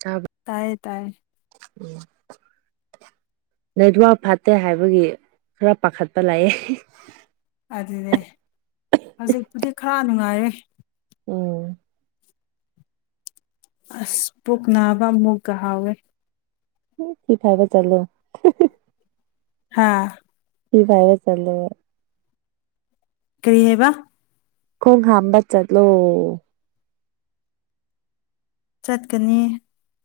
ꯇꯥꯕ꯭ꯔꯥ ꯇꯥꯏꯌꯦ ꯇꯥꯏꯌꯦ ꯎꯝ ꯅꯦꯠꯋꯔꯛ ꯐꯠꯇꯦ ꯍꯥꯏꯕꯒꯤ ꯈꯔ ꯄꯥꯈꯠꯄ ꯂꯥꯛꯑꯦ ꯑꯗꯨꯅꯦ ꯍꯧꯖꯤꯛꯄꯨꯗꯤ ꯈꯔ ꯅꯨꯡꯉꯥꯏꯔꯦ ꯎꯝ ꯑꯁ ꯄꯨꯛꯅꯕ ꯃꯨꯛꯊ ꯍꯧꯋꯦ [unintelligible] ꯆꯠꯂꯣ ꯍꯥꯥ [unintelligible] ꯆꯠꯂꯣ ꯀ꯭ꯔꯤ ꯍꯥꯏꯕꯥ ꯈꯣꯡ ꯍꯥꯝꯕ ꯆꯠꯂꯣ ꯆꯠꯀꯅꯤ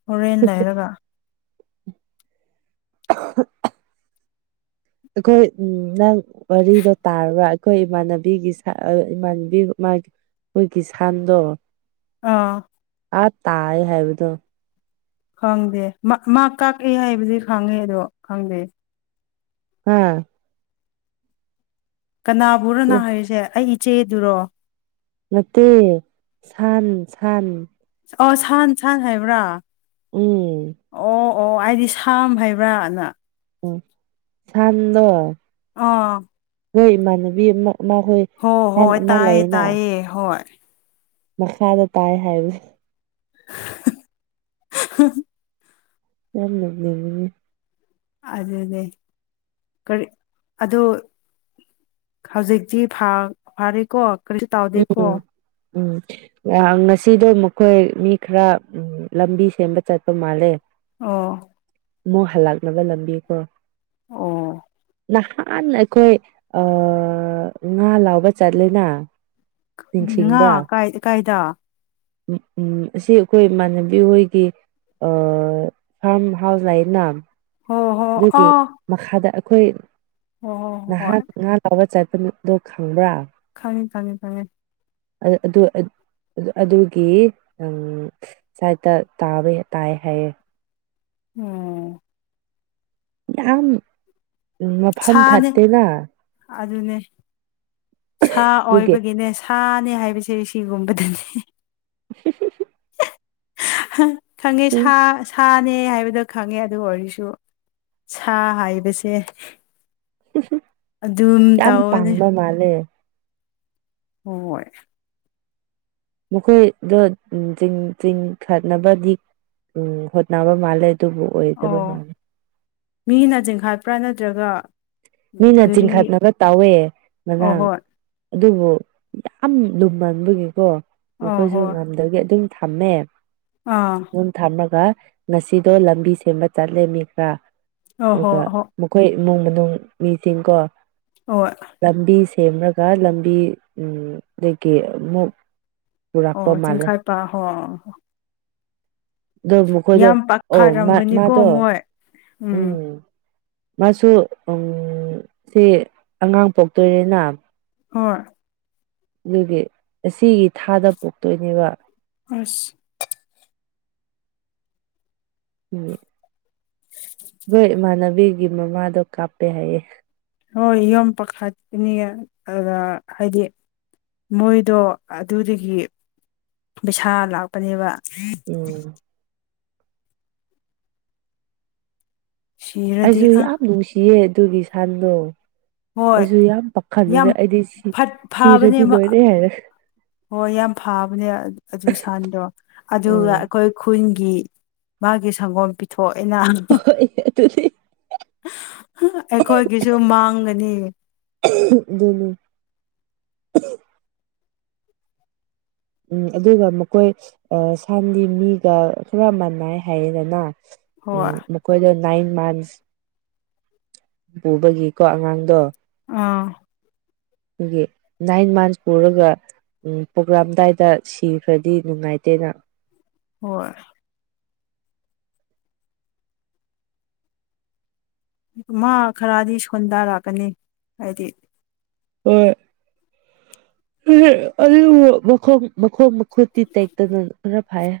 ꯍꯣꯔꯦꯟ ꯂꯩꯔꯒ [unintelligible] [inaudible] ꯑꯩꯈꯣꯏ ꯎꯝ ꯅꯪ ꯋꯥꯔꯤꯗꯣ ꯇꯥꯔꯕ ꯑꯩꯈꯣꯏ ꯏꯃꯥꯟꯅꯕꯤꯒꯤ ꯁꯥꯏ ꯏꯃꯥꯟꯅꯕꯤ ꯃꯥꯒꯤ ꯈꯣꯏꯒꯤ ꯁꯟꯗꯣ ꯑꯥ ꯑꯥ ꯇꯥꯔꯦ ꯍꯥꯏꯕꯗꯣ ꯈꯪꯗꯦ ꯃꯥ ꯀꯛꯑꯦ ꯍꯥꯏꯕꯗꯤ ꯈꯪꯉꯦ ꯑꯗꯣ ꯈꯪꯗꯦ ꯍꯥ ꯀꯅꯥꯕꯨꯔꯣ ꯅꯪꯅ ꯍꯥꯏꯔꯤꯁꯦ ꯑꯩ ꯏꯆꯦꯗꯨꯔꯣ ꯅꯠꯇꯦ ꯁꯟ ꯁꯟ ꯑꯥ ꯁꯟ ꯁꯥꯟ ꯍꯥꯏꯕ꯭ꯔꯥ ꯎꯝ ꯑꯣ ꯑꯣ ꯑꯩꯗꯤ ꯁꯥꯝ ꯍꯥꯏꯕ꯭ꯔꯥꯅ ꯑꯣ ꯁꯥꯟꯗꯣ ꯑꯥ ꯈꯣꯏ ꯏꯃꯥꯟꯅꯕꯤ ꯑꯃ ꯏꯃꯥꯈꯣꯏ ꯍꯣꯏ ꯍꯣꯏ ꯇꯥꯏꯌꯦ ꯇꯥꯏꯌꯦ ꯍꯣꯏ ꯃꯈꯥꯗ ꯇꯥꯏ ꯍꯥꯏꯕꯅꯦ [unintelligible] [unintelligible] ꯑꯗꯨꯅꯦ ꯀꯔꯤ ꯑꯗꯣ ꯍꯧꯖꯤꯛꯇꯤ ꯐꯥ ꯐꯥꯔꯦꯀꯣ ꯀꯔꯤꯁꯨ ꯇꯧꯗꯦꯀꯣ ꯎꯝ ꯎꯝ ꯑꯥ ꯉꯁꯤꯗꯣ ꯃꯈꯣꯏ ꯃꯤ ꯈꯔ ꯂꯝꯕꯤ ꯁꯦꯝꯕ ꯆꯠꯄ ꯃꯥꯜꯂꯦ ꯑꯣ ꯃꯨꯛ ꯍꯜꯂꯛꯔꯒ ꯂꯝꯕꯤꯀꯣ ꯑꯣ ꯅꯍꯥꯟ ꯑꯩꯈꯣꯏ ꯑꯥ ꯉꯥ ꯂꯧꯕ ꯆꯠꯂꯦꯅ ꯉꯥ ꯀꯥꯏ ꯀꯥꯏꯗ ꯎꯝ ꯎꯝ ꯑꯁꯤ ꯑꯩꯈꯣꯏ ꯏꯃꯥꯟꯅꯕꯤ ꯍꯣꯏꯒꯤ ꯑꯥ ꯐꯥꯔꯝ ꯍꯥꯎꯁ ꯂꯩꯅ ꯍꯣ ꯍꯣ ꯑꯗꯨꯒꯤ ꯑꯣ ꯃꯈꯥꯗ ꯑꯩꯈꯣꯏ ꯍꯣ ꯍꯣꯏ ꯅꯍꯥꯛ ꯉꯥ ꯂꯧꯕ ꯆꯠꯄꯗꯣ ꯈꯪꯕ꯭ꯔꯥ ꯈꯪꯉꯦ ꯈꯪꯉꯦ ꯈꯪꯉꯦ ꯑꯗꯨ ꯑꯗꯨ ꯑꯗꯨꯒꯤ ꯎꯝ ꯁꯥꯏꯠꯇ ꯇꯥꯕꯩ ꯇꯥꯏ ꯍꯥꯏꯌꯦ ꯎꯝ ꯌꯥꯝ ꯃꯐꯝ ꯁꯥꯅꯦ ꯐꯠꯇꯦꯅ ꯑꯗꯨꯅꯦ ꯁꯥ ꯑꯗꯨꯒꯤ ꯑꯣꯏꯕꯒꯤꯅꯦ ꯁꯥꯅꯦ ꯍꯥꯏꯕꯁꯤ ꯁꯤꯒꯨꯝꯕꯗꯅꯤ [unintelligible] ꯈꯪꯉꯦ ꯁꯥ ꯎꯝ ꯁꯥ ꯅꯦ ꯍꯥꯏꯕꯗꯣ ꯈꯪꯉꯦ ꯑꯗꯨ ꯑꯣꯏꯔꯁꯨ ꯁꯥ ꯍꯥꯏꯕꯁꯦ ꯑꯗꯨꯝ ꯌꯥꯝ ꯇꯧꯕꯅꯦ ꯄꯥꯡꯕ ꯃꯥꯜꯂꯦ ꯍꯣꯏ ꯃꯈꯣꯏꯗꯣ ꯆꯤꯡ ꯆꯤꯡ ꯈꯠꯅꯕꯗꯤ ꯎꯝ ꯍꯣꯠꯅꯕ ꯃꯥꯜꯂꯦ ꯑꯗꯨꯕꯨ ꯑꯣꯏꯗꯕ ꯑꯣ ꯃꯥꯜꯂꯦ ꯃꯤꯅ ꯆꯤꯡꯈꯠꯄ꯭ꯔꯥ ꯅꯠꯇ꯭ꯔꯒ ꯃꯤꯅ ꯒꯥꯔꯤ ꯆꯤꯡꯈꯠꯔꯒ ꯇꯧꯋꯦ ꯑꯣ ꯉꯔꯥꯡ ꯍꯣꯏ ꯑꯗꯨꯕꯨ ꯌꯥꯝ ꯂꯨꯝꯃꯟꯕꯒꯤꯀꯣ ꯑꯣ ꯃꯈꯣꯏꯁꯨ ꯍꯣꯏ ꯉꯝꯗꯒꯤ ꯑꯗꯨꯝ ꯊꯝꯃꯦ ꯑꯥ ꯑꯗꯨꯝ ꯊꯝꯔꯒ ꯉꯁꯤꯗꯣ ꯂꯝꯕꯤ ꯁꯦꯝꯕ ꯆꯠꯂꯦ ꯃꯤ ꯈ꯭ꯔꯥ ꯑꯣ ꯍꯣ ꯑꯗꯨꯒ ꯍꯣ ꯃꯈꯣꯏ ꯏꯃꯨꯡ ꯃꯅꯨꯡ ꯃꯤꯇꯤꯡꯀꯣ ꯍꯣꯏ ꯂꯝꯕꯤ ꯁꯦꯝꯔꯒ ꯂꯝꯕꯤ ꯎꯝ ꯗꯥꯒꯤ ꯑꯃꯨꯛ ꯄꯨꯔꯛꯄ ꯑꯣ ꯃꯥꯜꯂꯦ ꯆꯤꯡꯈꯥꯠꯄ ꯍꯣ ꯑꯗꯨ ꯃꯈꯣꯏꯗꯣ ꯌꯥꯝ ꯑꯣ ꯃꯥ ꯄꯥꯈꯠꯔꯝꯒꯅꯤꯀꯣ ꯃꯥꯗꯣ ꯃꯣꯏ ꯎꯝ ꯃꯥꯁꯨ ꯎꯝ ꯁꯤ ꯑꯉꯥꯡ ꯄꯣꯛꯇꯣꯔꯦꯅ ꯍꯣꯏ ꯑꯗꯨꯒꯤ ꯑꯁꯤꯒꯤ ꯊꯥꯗ ꯄꯣꯛꯇꯣꯏꯅꯦꯕ ꯑꯁ [unintelligible] ꯑꯩꯈꯣꯏ ꯏꯃꯥꯟꯅꯕꯤꯒꯤ ꯒꯤ ꯃꯃꯥꯗꯣ ꯀꯥꯞꯄꯦ ꯍꯥꯏꯌꯦ ꯍꯣꯏ ꯌꯝ ꯄꯈꯥꯀꯅꯤꯌꯦ ꯑꯗꯥ ꯍꯥꯏꯗꯤ ꯃꯣꯏꯗꯣ ꯑꯗꯨꯗꯒꯤ ꯄꯩꯁꯥ ꯂꯥꯛꯄꯅꯦꯕ ꯎꯝ ꯁꯤꯔꯗꯤ ꯑꯩꯖꯨ ꯑ ꯌꯥꯝ ꯅꯨꯡꯁꯤꯌꯦ ꯑꯗꯨꯒꯤ ꯁꯥꯟꯗꯣ ꯍꯣꯏ ꯑꯩꯖꯨ ꯌꯥꯝ ꯌꯥꯝ ꯄꯥꯈꯠꯂꯨꯔꯦ ꯑꯩꯗꯤ ꯁꯤ ꯐꯠ ꯁꯤꯔꯗꯤ ꯂꯣꯏꯔꯦ ꯍꯥꯏꯔꯒ ꯃꯌꯥꯝ ꯐꯥꯕꯅꯦ ꯑ ꯑꯗꯨ ꯁꯟꯗꯣ ꯑꯗꯨꯒ ꯎꯝ ꯑ ꯈꯣꯏ ꯈꯨꯟꯒꯤ ꯃꯥꯒꯤ ꯁꯪꯒꯣꯝ ꯄꯤꯊꯣꯛꯑꯦꯅꯥ ꯍꯣꯏ ꯑꯗꯨ [unintelligible] ꯑꯩꯈꯣꯏꯒꯤꯁꯨ ꯃꯥꯡꯒꯅꯤ [unintelligible] ꯗꯨꯅꯤ ꯎꯝ ꯑꯗꯨꯒ ꯃꯈꯣꯏ ꯑꯥ ꯁꯟꯗꯤ ꯃꯤꯒ ꯈꯔ ꯃꯥꯟꯅꯥꯏ ꯍꯥꯏꯌꯦꯗꯅ ꯎꯝ ꯍꯣꯏ ꯃꯈꯣꯏꯗ ꯅꯥꯏꯟ ꯃꯟꯁ ꯄꯨꯕꯒꯤꯀꯣ ꯑꯉꯥꯡꯗꯣ ꯑꯥ [unintelligible] ꯒꯤ ꯅꯥꯏꯟ ꯃꯟꯁ ꯄꯨꯔꯒ ꯎꯝ ꯄ‌ꯣꯛꯔꯝꯗꯥꯏꯗ ꯁꯤꯈ꯭ꯔꯗꯤ ꯅꯨꯡꯉꯥꯏꯇꯦꯅꯥ ꯍꯣꯏ ꯃꯥ ꯈꯔꯗꯤ ꯁꯣꯟꯊꯔꯛꯀꯅꯤ ꯍꯥꯏꯗꯤ ꯍ‌ꯣꯏ [unintelligible] ꯑꯗꯨꯕꯨ ꯃꯈꯣꯡ ꯃꯈꯣꯡ ꯃꯈꯨꯠꯇꯤ ꯇ‌ꯦꯛꯇꯅ ꯈꯔ ꯐꯩ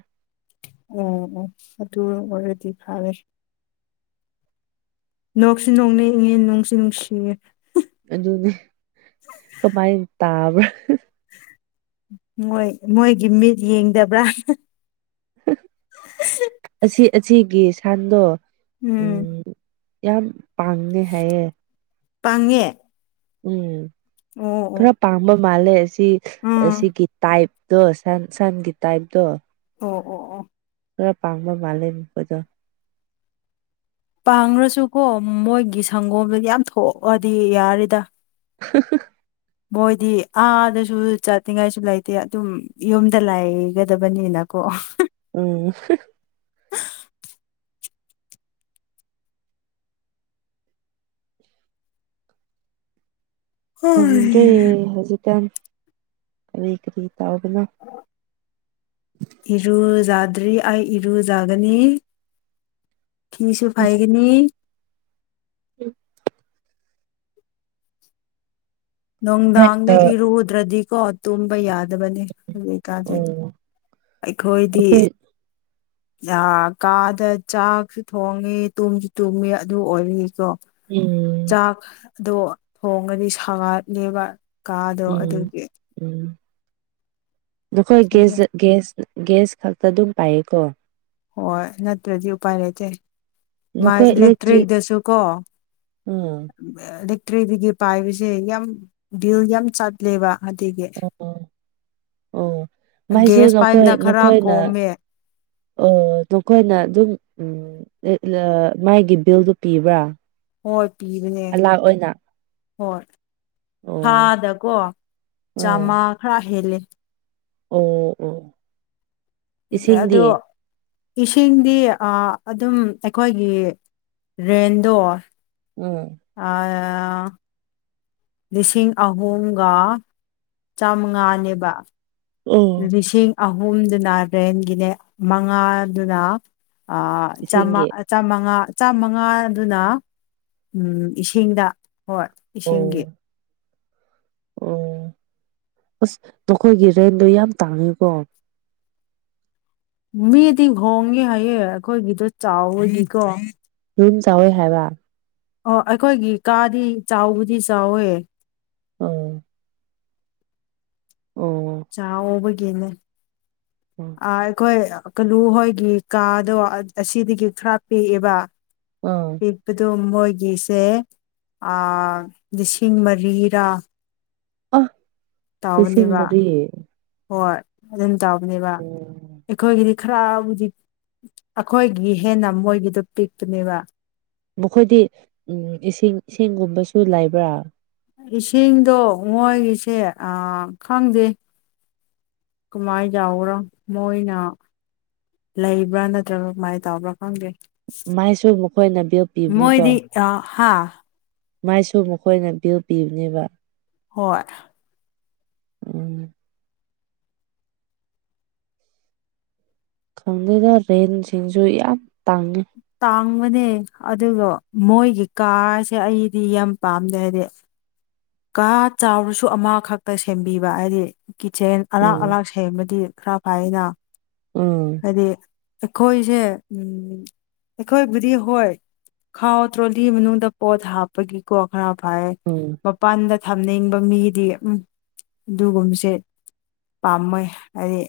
ꯑꯣ ꯑꯣ ꯑꯗꯨ ꯑꯣꯏꯔꯗꯤ ꯐꯔꯦ ꯅꯣꯛꯁꯨ ꯅꯣꯛꯅꯤꯡꯉꯤ ꯅꯨꯡꯁꯨ ꯅꯨꯡꯁꯤꯌ‌ꯦ ꯑꯗꯨꯅꯤ ꯀꯃꯥꯏꯟ ꯇꯥꯕ꯭ꯔꯥ ꯃꯣꯏ ꯃꯣꯏꯒꯤ ꯃꯤꯠ ꯌꯦꯡꯗꯕ꯭ꯔꯥ ꯑꯁꯤ ꯑꯁꯤꯒꯤ ꯁꯟꯗꯣ ꯎꯝ ꯌꯥꯝ ꯄꯥꯡꯗ‌ꯦ ꯍꯥꯏꯌꯦ ꯄꯪꯉꯦ ꯎꯝ ꯈꯔ ꯄꯥꯝꯕ ꯃꯥꯜꯂꯦ ꯑꯁꯤ ꯎꯝ ꯑꯁꯤꯒꯤ ꯇꯥꯏꯞ ꯗꯣ ꯁꯟ ꯁꯟ ꯁꯟꯒꯤ ꯇꯥꯏꯞꯇ‌ꯣ ꯑꯣ ꯑꯣ ꯑꯣ ꯈꯔ ꯄꯥꯡꯕ ꯃꯥꯜꯂꯦ ꯃꯈꯣꯏꯗꯣ ꯄꯥꯡꯔꯁꯨꯀꯣ ꯃꯣꯏꯒꯤ ꯁꯪꯒꯣꯝꯗ‌ꯣ ꯌꯥꯝ ꯊꯣꯛꯑꯗꯤ ꯌꯥꯔ‌ꯦꯗꯥ [unintelligible] ꯃꯣꯏꯗꯤ ꯑꯥꯗꯁꯨ ꯆꯠꯅꯤꯡꯉꯥꯏꯁꯨ ꯂꯩꯇꯦ ꯑꯗꯨꯝ ꯌꯨꯝꯗ ꯂꯩꯒꯗꯕꯅꯤꯅꯀꯣ ꯎꯝ ꯍꯣꯏ ꯈꯪꯗ꯭ꯔ‌ꯦ ꯍꯧꯖꯤꯛꯀꯥꯟ ꯀꯔꯤ ꯀꯔꯤ ꯇꯥꯎꯕꯅꯣ [unintelligible] ꯏꯔꯨꯖꯥꯗ꯭ꯔꯤ ꯑꯩ ꯏꯔꯨꯖꯥꯒꯅꯤ ꯊꯤꯁꯨ ꯐꯥꯏꯒꯅꯤ ꯎꯝ [unintelligible] ꯍꯦꯛꯇ ꯅꯨꯡꯗꯥꯡꯗ ꯏꯔꯨꯗ꯭ꯔꯗꯤꯀꯣ ꯇꯨꯝꯕ ꯌꯥꯗꯕꯅ‌ꯦ ꯍꯨꯖꯤꯛ ꯀꯥꯟꯁ‌ꯦ ꯎꯝ ꯑꯩꯈꯣꯏꯗꯤ ꯑꯩꯈꯣꯏ ꯑꯥ ꯀꯥꯗ ꯆꯥꯛꯁꯨ ꯊꯣꯡꯉꯤ ꯇꯨꯝꯁꯨ ꯇꯨꯝꯃꯤ ꯑꯗꯨ ꯑꯣꯏꯕꯒꯤꯀꯣ ꯎꯝ ꯆꯥꯛꯗꯣ ꯊꯣꯡꯉꯗꯤ ꯁꯥꯒꯠꯂ‌ꯦꯕ ꯀꯥꯗꯣ ꯎꯝ ꯑꯗꯨꯒꯤ ꯎꯝ ꯅꯈꯣꯏ ꯒ‌ꯦꯖꯥ ꯒ‌ꯦꯁ ꯒꯦꯁ ꯈꯛꯇ ꯑꯗꯨꯝ ꯄꯥꯏꯌꯦꯀꯣ ꯍꯣꯏ ꯅꯠꯇ꯭ꯔꯗꯤ ꯎꯄꯥꯏ ꯂꯩꯇ‌ꯦ ꯃꯥꯢ ꯅꯈꯣꯏ ꯏꯂꯦꯛꯇ꯭ꯔꯤꯛ ꯏꯂꯦꯛꯇ꯭ꯔꯤꯛꯇꯁꯨ ꯀꯣ꯫ ꯎꯝ ꯑꯑ ꯏꯂꯦꯛꯇ꯭ꯔꯤꯛ ꯗꯒꯤ ꯄꯥꯏꯕꯁꯦ ꯌꯥꯝ ꯕꯤꯜ ꯌꯥꯝ ꯆꯠꯂꯦꯕꯥ꯫ ꯑꯗꯤꯒꯤ ꯑꯣ ꯑꯣ ꯃꯥꯏꯁꯨ ꯒꯦꯁ ꯅꯈꯣꯏ ꯄꯥꯏꯕꯅ ꯈꯔ ꯅꯈꯣꯏꯅ ꯀꯣꯝꯃꯦ꯫ ꯑꯣ ꯅ‌ꯣꯈꯣꯏꯅꯥ ꯑꯗꯨꯝ ꯎꯝ꯫ ꯂꯦ ꯂꯥ ꯃꯥꯒꯤ ꯕꯤꯜꯗꯣ ꯄꯤꯕ꯭ꯔꯥ꯫ ꯍꯣꯏ ꯄꯤꯕꯅꯦ ꯑꯂꯥꯛ ꯑꯣꯏꯅ ꯍꯣꯏ꯫ ꯑꯣ ꯊꯥꯗꯀꯣ ꯆꯥꯃ ꯎꯝ ꯈꯔ ꯍꯦꯜꯂꯦ꯫ ꯑꯣ ꯑꯣ꯫ ꯑꯦꯛ ꯏꯁꯤꯡꯗꯤ ꯑꯗꯣ ꯏꯁꯤꯡꯗꯤ ꯑꯥ ꯑꯗꯨꯝ ꯑꯩꯈꯣꯏꯒꯤ ꯔꯦꯟꯗꯣ꯫ ꯎꯝ꯫ ꯑꯥ [unintelligible] ꯂꯤꯁꯤꯡ ꯑꯍꯨꯝꯒ ꯆꯥꯃꯉꯥꯅꯦꯕ꯫ ꯑꯝ ꯂꯤꯁꯤꯡ ꯑꯍꯨꯝꯗꯨꯅ ꯔꯦꯟꯒꯤꯅꯦ ꯃꯉꯥꯗꯨꯅ꯫ ꯑꯥ ꯆꯃꯥ ꯏꯁꯤꯡꯒꯤ ꯆꯥꯃꯉꯥ ꯆꯥꯃꯉꯥꯗꯨꯅ ꯎꯝ ꯏꯁꯤꯡꯗ ꯍꯣꯏ꯫ ꯏꯁꯤꯡꯒꯤ꯫ ꯑꯣ ꯑꯣ ꯑꯁ ꯅꯈꯣꯏꯒꯤ ꯔꯦꯟꯗꯣ ꯌꯥꯝ ꯇꯥꯡꯉꯦꯀꯣ꯫ ꯃꯤꯗꯤ ꯍꯣꯡꯉꯦ ꯍꯥꯏꯌꯦ ꯑꯩꯈꯣꯏꯒꯤꯗꯣ ꯆꯥꯎꯕꯅꯤꯀꯣ꯫ ꯔꯨꯝ ꯆꯥꯎꯋꯦ ꯍꯥꯏꯕ꯫ ꯑꯣ ꯑꯩꯈꯣꯏꯒꯤ ꯀꯥꯗꯤ ꯆꯥꯎꯕꯨꯗꯤ ꯆꯥꯎꯋꯦ꯫ ꯑꯥ ꯑꯣ꯫ ꯆꯥꯎꯕꯒꯤꯅꯦ ꯑꯥ ꯑ ꯑꯩꯈꯣꯏ ꯀꯂꯨ ꯍꯣꯏꯒꯤ ꯀꯥꯗꯣ ꯑꯁꯤꯗꯒꯤ ꯈꯔ ꯄꯤꯛꯑꯦꯕ꯫ ꯑꯥ ꯄꯤꯛꯄꯗꯣ ꯃꯣꯏꯒꯤꯁꯦ ꯂꯤꯁꯤꯡ ꯑꯥ ꯃꯔꯤꯔꯥ ꯑ꯫ ꯂꯤꯁꯤꯡ ꯇꯥꯎꯕꯅꯦꯕ ꯃꯔꯤ ꯍꯣꯏ ꯑꯗꯨꯝ ꯇꯥꯎꯕꯅꯦꯕ꯫ ꯑꯣ ꯑꯈꯣꯏꯒꯤꯗꯤ ꯈꯔꯕꯨꯗꯤ ꯑꯈꯣꯏꯒꯤ ꯍꯦꯟꯅ ꯃꯣꯏꯒꯤꯗꯣ ꯄꯤꯛꯄꯅꯦꯕ꯫ ꯃꯈꯣꯏꯗꯤ ꯎꯝ ꯏꯁꯤꯡ ꯏꯁꯤꯡꯒꯨꯝꯕꯁꯨ ꯂꯩꯕ꯭ꯔꯥ꯫ ꯏꯁꯤꯡꯗꯣ ꯃꯣꯏꯒꯤꯁꯦ ꯑ ꯈꯪꯗꯦ꯫ ꯀꯃꯥꯏꯅꯟ ꯌꯥꯎꯕ꯭ꯔꯣ ꯃꯣꯏꯅ꯫ ꯂꯩꯕ꯭ꯔꯥ ꯅꯠꯇ꯭ꯔꯒ ꯀꯃꯥꯏꯅ ꯇꯧꯕ꯭ꯔꯥ ꯈꯪꯗꯦ꯫ ꯃꯥꯏꯁꯨ ꯃꯈꯣꯏꯅ ꯕꯤꯜ ꯄꯤꯕꯅꯤꯀꯣ꯫ ꯌꯥ ꯍꯥꯥ꯫ ꯃꯩꯁꯨ ꯃꯈꯣꯏꯅ ꯕꯤꯜ ꯄꯤꯕꯅꯦꯕ꯫ ꯍꯣꯏ꯫ ꯎꯝ꯫ ꯈꯪꯗꯦꯗ ꯔꯦꯟꯁꯤꯡꯖꯨ ꯌꯥꯝ ꯇꯥꯡꯉꯦ ꯇꯥꯡꯕꯅꯦ ꯑꯗꯨꯒ ꯃꯣꯏꯒꯤ ꯀꯥꯁꯦ ꯑꯩꯗꯤ ꯌꯥꯝ ꯄꯥꯝꯗꯦ ꯍꯥꯏꯗꯤ꯫ ꯀꯥ ꯆꯥꯎꯔꯁꯨ ꯑꯃꯈꯛꯇ ꯁꯦꯝꯕꯤꯕ ꯍꯥꯏꯗꯤ꯫ ꯀꯤꯠꯆꯦꯟ ꯑꯂꯥꯛ ꯎꯝ ꯑꯂꯥꯛ ꯁꯦꯝꯕꯗꯤ ꯈꯔ ꯐꯩꯅ꯫ ꯎꯝ꯫ ꯍꯥꯏꯗꯤ ꯑꯩꯈꯣꯏꯁꯦ ꯎꯝ ꯑꯩꯈꯣꯏꯕꯨꯗꯤ ꯍꯣꯏ꯫ ꯈꯥꯎ ꯇ꯭ꯔꯣꯂꯤ ꯃꯅꯨꯡꯗ ꯄꯣꯠ ꯍꯥꯞꯄꯒꯤꯀꯣ ꯈꯔ ꯐꯥꯏ꯫ ꯎꯝ ꯃꯄꯥꯟꯗ ꯊꯝꯅꯤꯡꯕ ꯃꯤꯗꯤ ꯎꯝ ꯑꯗꯨꯒꯨꯝꯕꯁꯦ꯫ ꯄꯥꯝꯃꯣꯏ ꯍꯥꯏꯗꯤ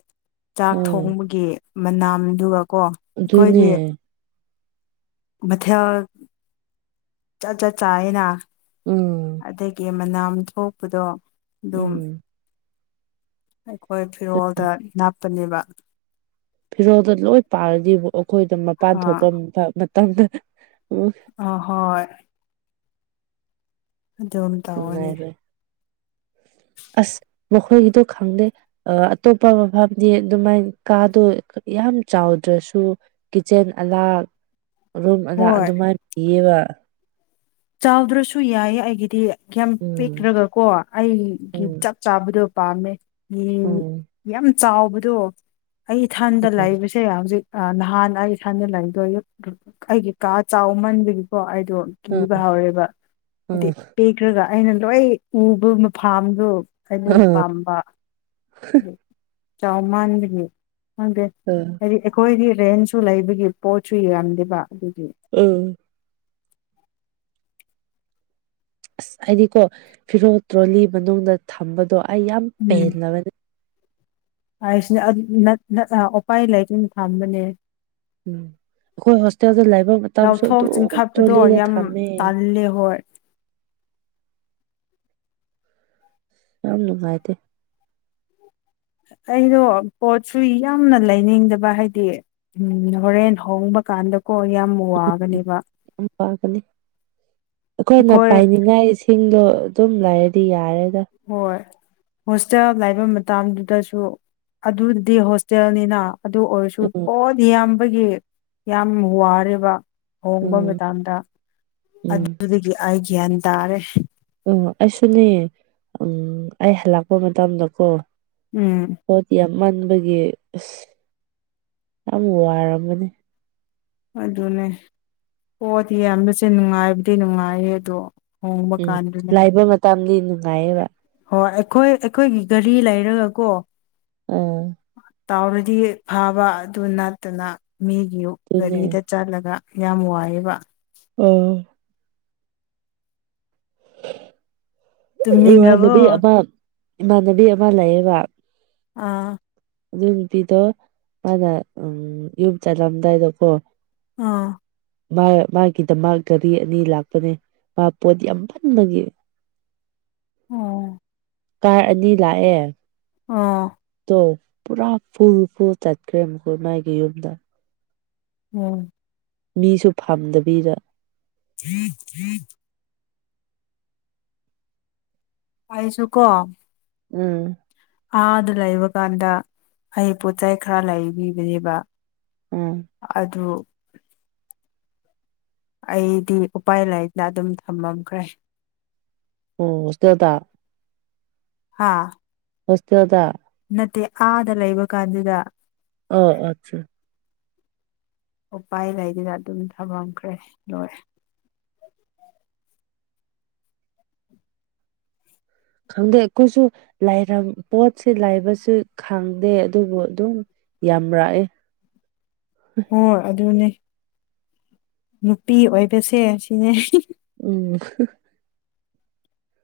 ꯆꯥꯛ ꯎꯝ ꯊꯣꯡꯕꯒꯤ ꯃꯅꯥꯝꯗꯨꯒꯀꯣ꯫ ꯑꯩꯈꯣꯏꯗꯤ ꯑꯗꯨꯅꯦ꯫ ꯃꯊꯦꯜ ꯆꯥꯠ ꯆꯥꯠ ꯆꯥꯑꯦꯅ ꯎꯝ ꯑꯗꯒꯤ ꯃꯅꯥꯝ ꯊꯣꯛꯄꯗꯣ ꯑꯗꯨꯝ ꯎꯝ꯫ ꯑꯩꯈꯣꯏ ꯐꯤꯔꯣꯜꯗ ꯅꯥꯞꯄꯅꯦꯕ꯫ ꯐꯤꯔꯣꯜꯗꯣ ꯂꯣꯏ ꯄꯥꯔꯗꯤ ꯑꯩꯈꯣꯏꯗꫭ ꯑ ꯃꯄꯥꯟ ꯊꯣꯛꯄ ꯃꯐꯝ ꯃꯇꯝꯗ ꯑꫭ ꯍꯣꯏ꯫ ꯑꯗꯨꯝ ꯇꯧꯔꯅꯤ ꯅꯨꯡꯉꯥꯏꯔꫭꯏ꯫ ꯑꯁ ꯃꯈꯣꯏꯒꯤꯗꯣ ꯈꯪꯗꯦ꯫ ꯑꯇꯣꯞꯄ ꯃꯐꯝꯗꯤ ꯑꯗꯨꯃꯥꯏꯅ ꯀꯥꯗꯣ ꯌꯥꯝ ꯆꯥꯎꯗ꯭ꯔꯁꯨ ꯀꯤꯠꯆꯦꯟ ꯑꯂꯥ ꯔꯨꯝ ꯑꯂꯥ ꯍꯣꯏ ꯑꯗꯨꯃꯥꯏ ꯄꯤꯌꯦꯕ꯫ ꯆꯥꯎꯗ꯭ꯔꯁꯨ ꯌꯥꯏ ꯑꯩꯒꯤꯗꯤ ꯌꯥꯝ ꯎꯝ ꯄꯤꯛꯔꯒ ꯀꯣ ꯑꯩꯒꯤ ꯎꯝ ꯆꯞ ꯆꯥꯕꯗꯣ ꯄꯥꯝꯃꯦ ꯌꯤꯡ ꯎꯝ ꯌꯥꯝ ꯆꯥꯎꯕꯗꯣ ꯑꯩ ꯏꯊꯥꯟꯗ ꯎꯝ ꯂꯥꯛꯕꯁꯤ ꯁꯦ ꯍꯧꯖꯤꯛ ꯅꯍꯥꯟ ꯑꯩ ꯏꯊꯟꯗ ꯂꯩꯕꯗꫭ ꯑꯩ ꯑꯩꯒꯤ ꯀꯥ ꯆꯥꯎꯃꯟꯕꯒꯤꯀꯣ ꯑꯩꯗꯣ ꯎꯝ ꯀꯤꯕ ꯍꯥꯎꯔꯦꯕ ꯍꯥꯏꯗꯤ ꯎꯝ ꯄꯦꯛꯔꯒ ꯑꯩꯅ ꯂꯣꯏ ꯎꯕ ꯃꯐꯥꯝꯗꯣ ꯑꯗꯨ ꯎꯝ ꯄꯥꯝꯕ ꯆꯥꯎ ꯃꯥꯟꯕꯒꯤ ꯈꯪꯗꯦ꯫ [unintelligible] ꯍꯥꯏꯗꯤ ꯑꯩꯈꯣꯏꯒꯤ ꯔꯦꯟꯁꯨ ꯂꯩꯕꯒꯤ ꯄꯣꯠꯁꯨ ꯌꯥꯝꯗꯦꯕ ꯑꯗꯨꯒꯤ꯫ [unintelligible] ꯑꯁ ꯑꯩꯗꯤꯀꯣ ꯐꯤꯔꯣꯜ ꯇ꯭ꯔꯣꯂꯤ ꯃꯅꯨꯡꯗ ꯊꯝꯕꯗꯣ ꯑꯩ ꯌꯥꯝ ꯄꯦꯟꯂꯕꯅꯦ꯫ ꯍꯥꯏꯁꯤꯅꯦ ꯑꯗꯨ ꯅ ꯅ ꯎꯄꯥꯏ ꯂꯩꯥꯏꯇꯅ ꯊꯝꯕꯅꯦ꯫ ꯎꯝ ꯑꯈꯣꯏ ꯍꯣꯁꯇꯦꯜꯗ ꯂꯩꯕ ꯃꯇꯝꯁꯨ ꯂꯧꯊꯣꯛ ꯑꯗꯨꯝ ꯆꯤꯡꯈꯠꯄꯗꯣ ꯇ꯭ꯔꯣꯂꯤꯗ ꯌꯥꯝ ꯊꯝꯃꯦ꯫ ꯇꯜꯂꯦ ꯍꯣꯏ ꯌꯥꯝ ꯅꯨꯡꯉꯥꯏꯗꯦ ꯑꯩꯗꯣ ꯄꯣꯠꯁꯨ ꯌꯥꯝꯅ ꯂꯩꯅꯤꯡꯗꯕ ꯍꯥꯏꯗꯤ ꯎꯝ ꯍꯣꯔꯦꯟ ꯍꯣꯡꯕ ꯀꯥꯟꯗꯀꯣ ꯌꯥꯝ ꯋꯥꯒꯅꯤꯕ꯫ ꯌꯥꯝ ꯋꯥꯒꯅꯤ ꯑꯩꯈꯣꯏꯅ ꯑꯩꯈꯣꯏ ꯄꯥꯏꯅꯤꯡꯉꯥꯏꯁꯦ ꯁꯤꯡꯗꯣ ꯑꯗꯨꯝ ꯂꯩꯔꯗꯤ ꯌꯥꯔꯦꯗ꯫ ꯍꯣꯏ꯫ ꯍꯣꯁꯇꯦꯜ ꯂꯥꯏꯕ ꯃꯇꯝꯗꯨꯗꯁꯨ ꯑꯗꯨꯗꯤ ꯍꯣꯁꯇꯦꯜꯅꯤꯅꯥ꯫ ꯑꯗꯨ ꯑꯣꯏꯔꯁꯨ ꯎꯝ ꯄꯣꯠ ꯌꯥꯝꯕꯒꯤ ꯌꯥꯝ ꯋꯥꯔꯦꯕ꯫ ꯍꯣꯡꯕ ꯎꯝ ꯃꯇꯝꯗ ꯎꯝ ꯑꯗꯨꯗꯒꯤ ꯑꯩ ꯒ꯭ꯌꯥꯟ ꯇꯥꯔꯦ꯫ ꯎꯝ ꯑꯩꯁꯨꯅꯦ ꯑꯩ ꯍꯜꯂꯛꯄ ꯃꯇꯝꯗꯀꯣ ꯎꯝ꯫ ꯄꯣꯠ ꯌꯥꯝꯃꯟꯕꯒꯤ ꯑꯁ ꯌꯥꯝ ꯋꯥꯔꯝꯕꯅꯦ꯫ ꯑꯗꯨꯅꯦ ꯄꫭꯠ ꯌꯥꯝꯕꯁꯦ ꯅꯨꯡꯉꯥꯏꯕꯨꯗꯤ ꯅꯨꯡꯉꯥꯏꯌꯦ ꯑꯗꯣ ꯍꯣꯡꯕ ꯎꯝ ꯀꯥꯟꯗꯨꯅꯦ ꯂꯥꯏꯕ ꯃꯇꯝꯗꯤ ꯅꯨꯡꯉꯥꯏꯌꯦꯕ꯫ ꯍꯣꯏ ꯑꯩꯈꯣꯏ ꯑꯩꯈꯣꯏꯒꯤ ꯒꯔꯤ ꯂꯩꯔꯒ ꯀꯣ ꯎꯝ꯫ ꯇꯥꯎꯔꯗꯤ ꯐꯥꯕ ꯑꯗꯨ ꯅꯠꯇꯅ ꯃꯤꯒꯤ ꯑꯗꯨꯅꯦ ꯒꯔꯤꯗ ꯆꯠꯂꯒ ꯌꯥꯝ ꯋꯥꯑꯦꯕ꯫ ꯑꯣ꯫ ꯇꯨꯝꯅꯤꯡꯈ꯭ꯔꯕꯣ ꯏꯃꯥꯟꯅꯕꯤ ꯑꯃ ꯏꯃꯥꯟꯅꯕꯤ ꯑꯃ ꯂꯩꯌꯦꯕ꯫ ꯑꯥ ꯑꯗꯨ ꯅꯨꯄꯤꯗꯣ ꯃꯥꯅ ꯎꯝ ꯌꯨꯝ ꯆꯠꯂꯝꯗꯥꯏꯗꯀꯣ ꯑꯥ ꯃꯥ ꯃꯥꯒꯤꯗꯃꯛ ꯒꯥꯔꯤ ꯑꯅꯤ ꯂꯥꯛꯄꯅꯦ ꯃꯥ ꯄꯣꯠ ꯌꯥꯝ ꯃꯥꯟꯕꯒꯤ ꯑꯣ ꯀꯥꯔ ꯑꯅꯤ ꯂꯥꯛꯑꯦ ꯑꯣ꯫ ꯇꯣ ꯄꯨꯔꯥ ꯐꯨꯜ ꯐꯨꯜ ꯆꯠꯈ꯭ꯔꯦ ꯃꯈꯣꯏ ꯃꯥꯒꯤ ꯌꯨꯝꯗ ꯎꯝ꯫ ꯃꯤꯁꯨ ꯐꯝꯗꯕꯤꯗ꯫ [inaudible] ꯑꯩꯁꯨ ꯀꯣ꯫ ꯎꯝ꯫ ꯑꯥꯗ ꯂꯩꯕ ꯀꯥꯟꯗ ꯑꯩ ꯄꯣꯠ ꯆꯩ ꯈꯔ ꯂꯩꯕꯤꯕꯅꯦꯕ꯫ ꯑꯣ ꯑꯗꯨ꯫ ꯑꯩꯗꯤ ꯎꯄꯥꯏ ꯂꯩꯥꯇ ꯑꯗꯨꯝ ꯊꯝꯃꯝꯈ꯭ꯔꯦ ꯑꯣ ꯍꯣꯁꯇꯦꯜꯗ꯫ ꯍꯥꯥ꯫ ꯍꯣꯁ ꯇꯦꯜꯗ꯫ ꯅꯠꯇꯦ ꯑꯥꯗ ꯂꯩꯕ ꯀꯥꯟꯗꯨꯗ꯫ ꯑꯣ ꯑꯠꯆꯥ꯫ ꯎꯄꯥꯏ ꯂꯩꯗꯦꯗ ꯑꯗꯨꯝ ꯊꯃꯝꯈ꯭ꯔꯦ ꯂꯣꯏꯔꯦ꯫ ꯈꯪꯗꯦ ꯑꯩꯈꯣꯏꯁꯨ ꯂꯥꯏꯔꯝ ꯄꯣꯠꯁꯦ ꯂꯥꯏꯕꯁꯨ ꯈꯪꯗꯦ ꯑꯗꯨꯕꯨ ꯑꯗꯨꯝ꯫ ꯌꯥꯝꯔꯥꯛꯑꯦ ꯍꯣꯏ ꯑꯗꯨꯅꯦ꯫ ꯅꯨꯄꯤ ꯑꯣꯏꯕꯁꯦ ꯁꯤꯅꯦ꯫ ꯎꯝ꯫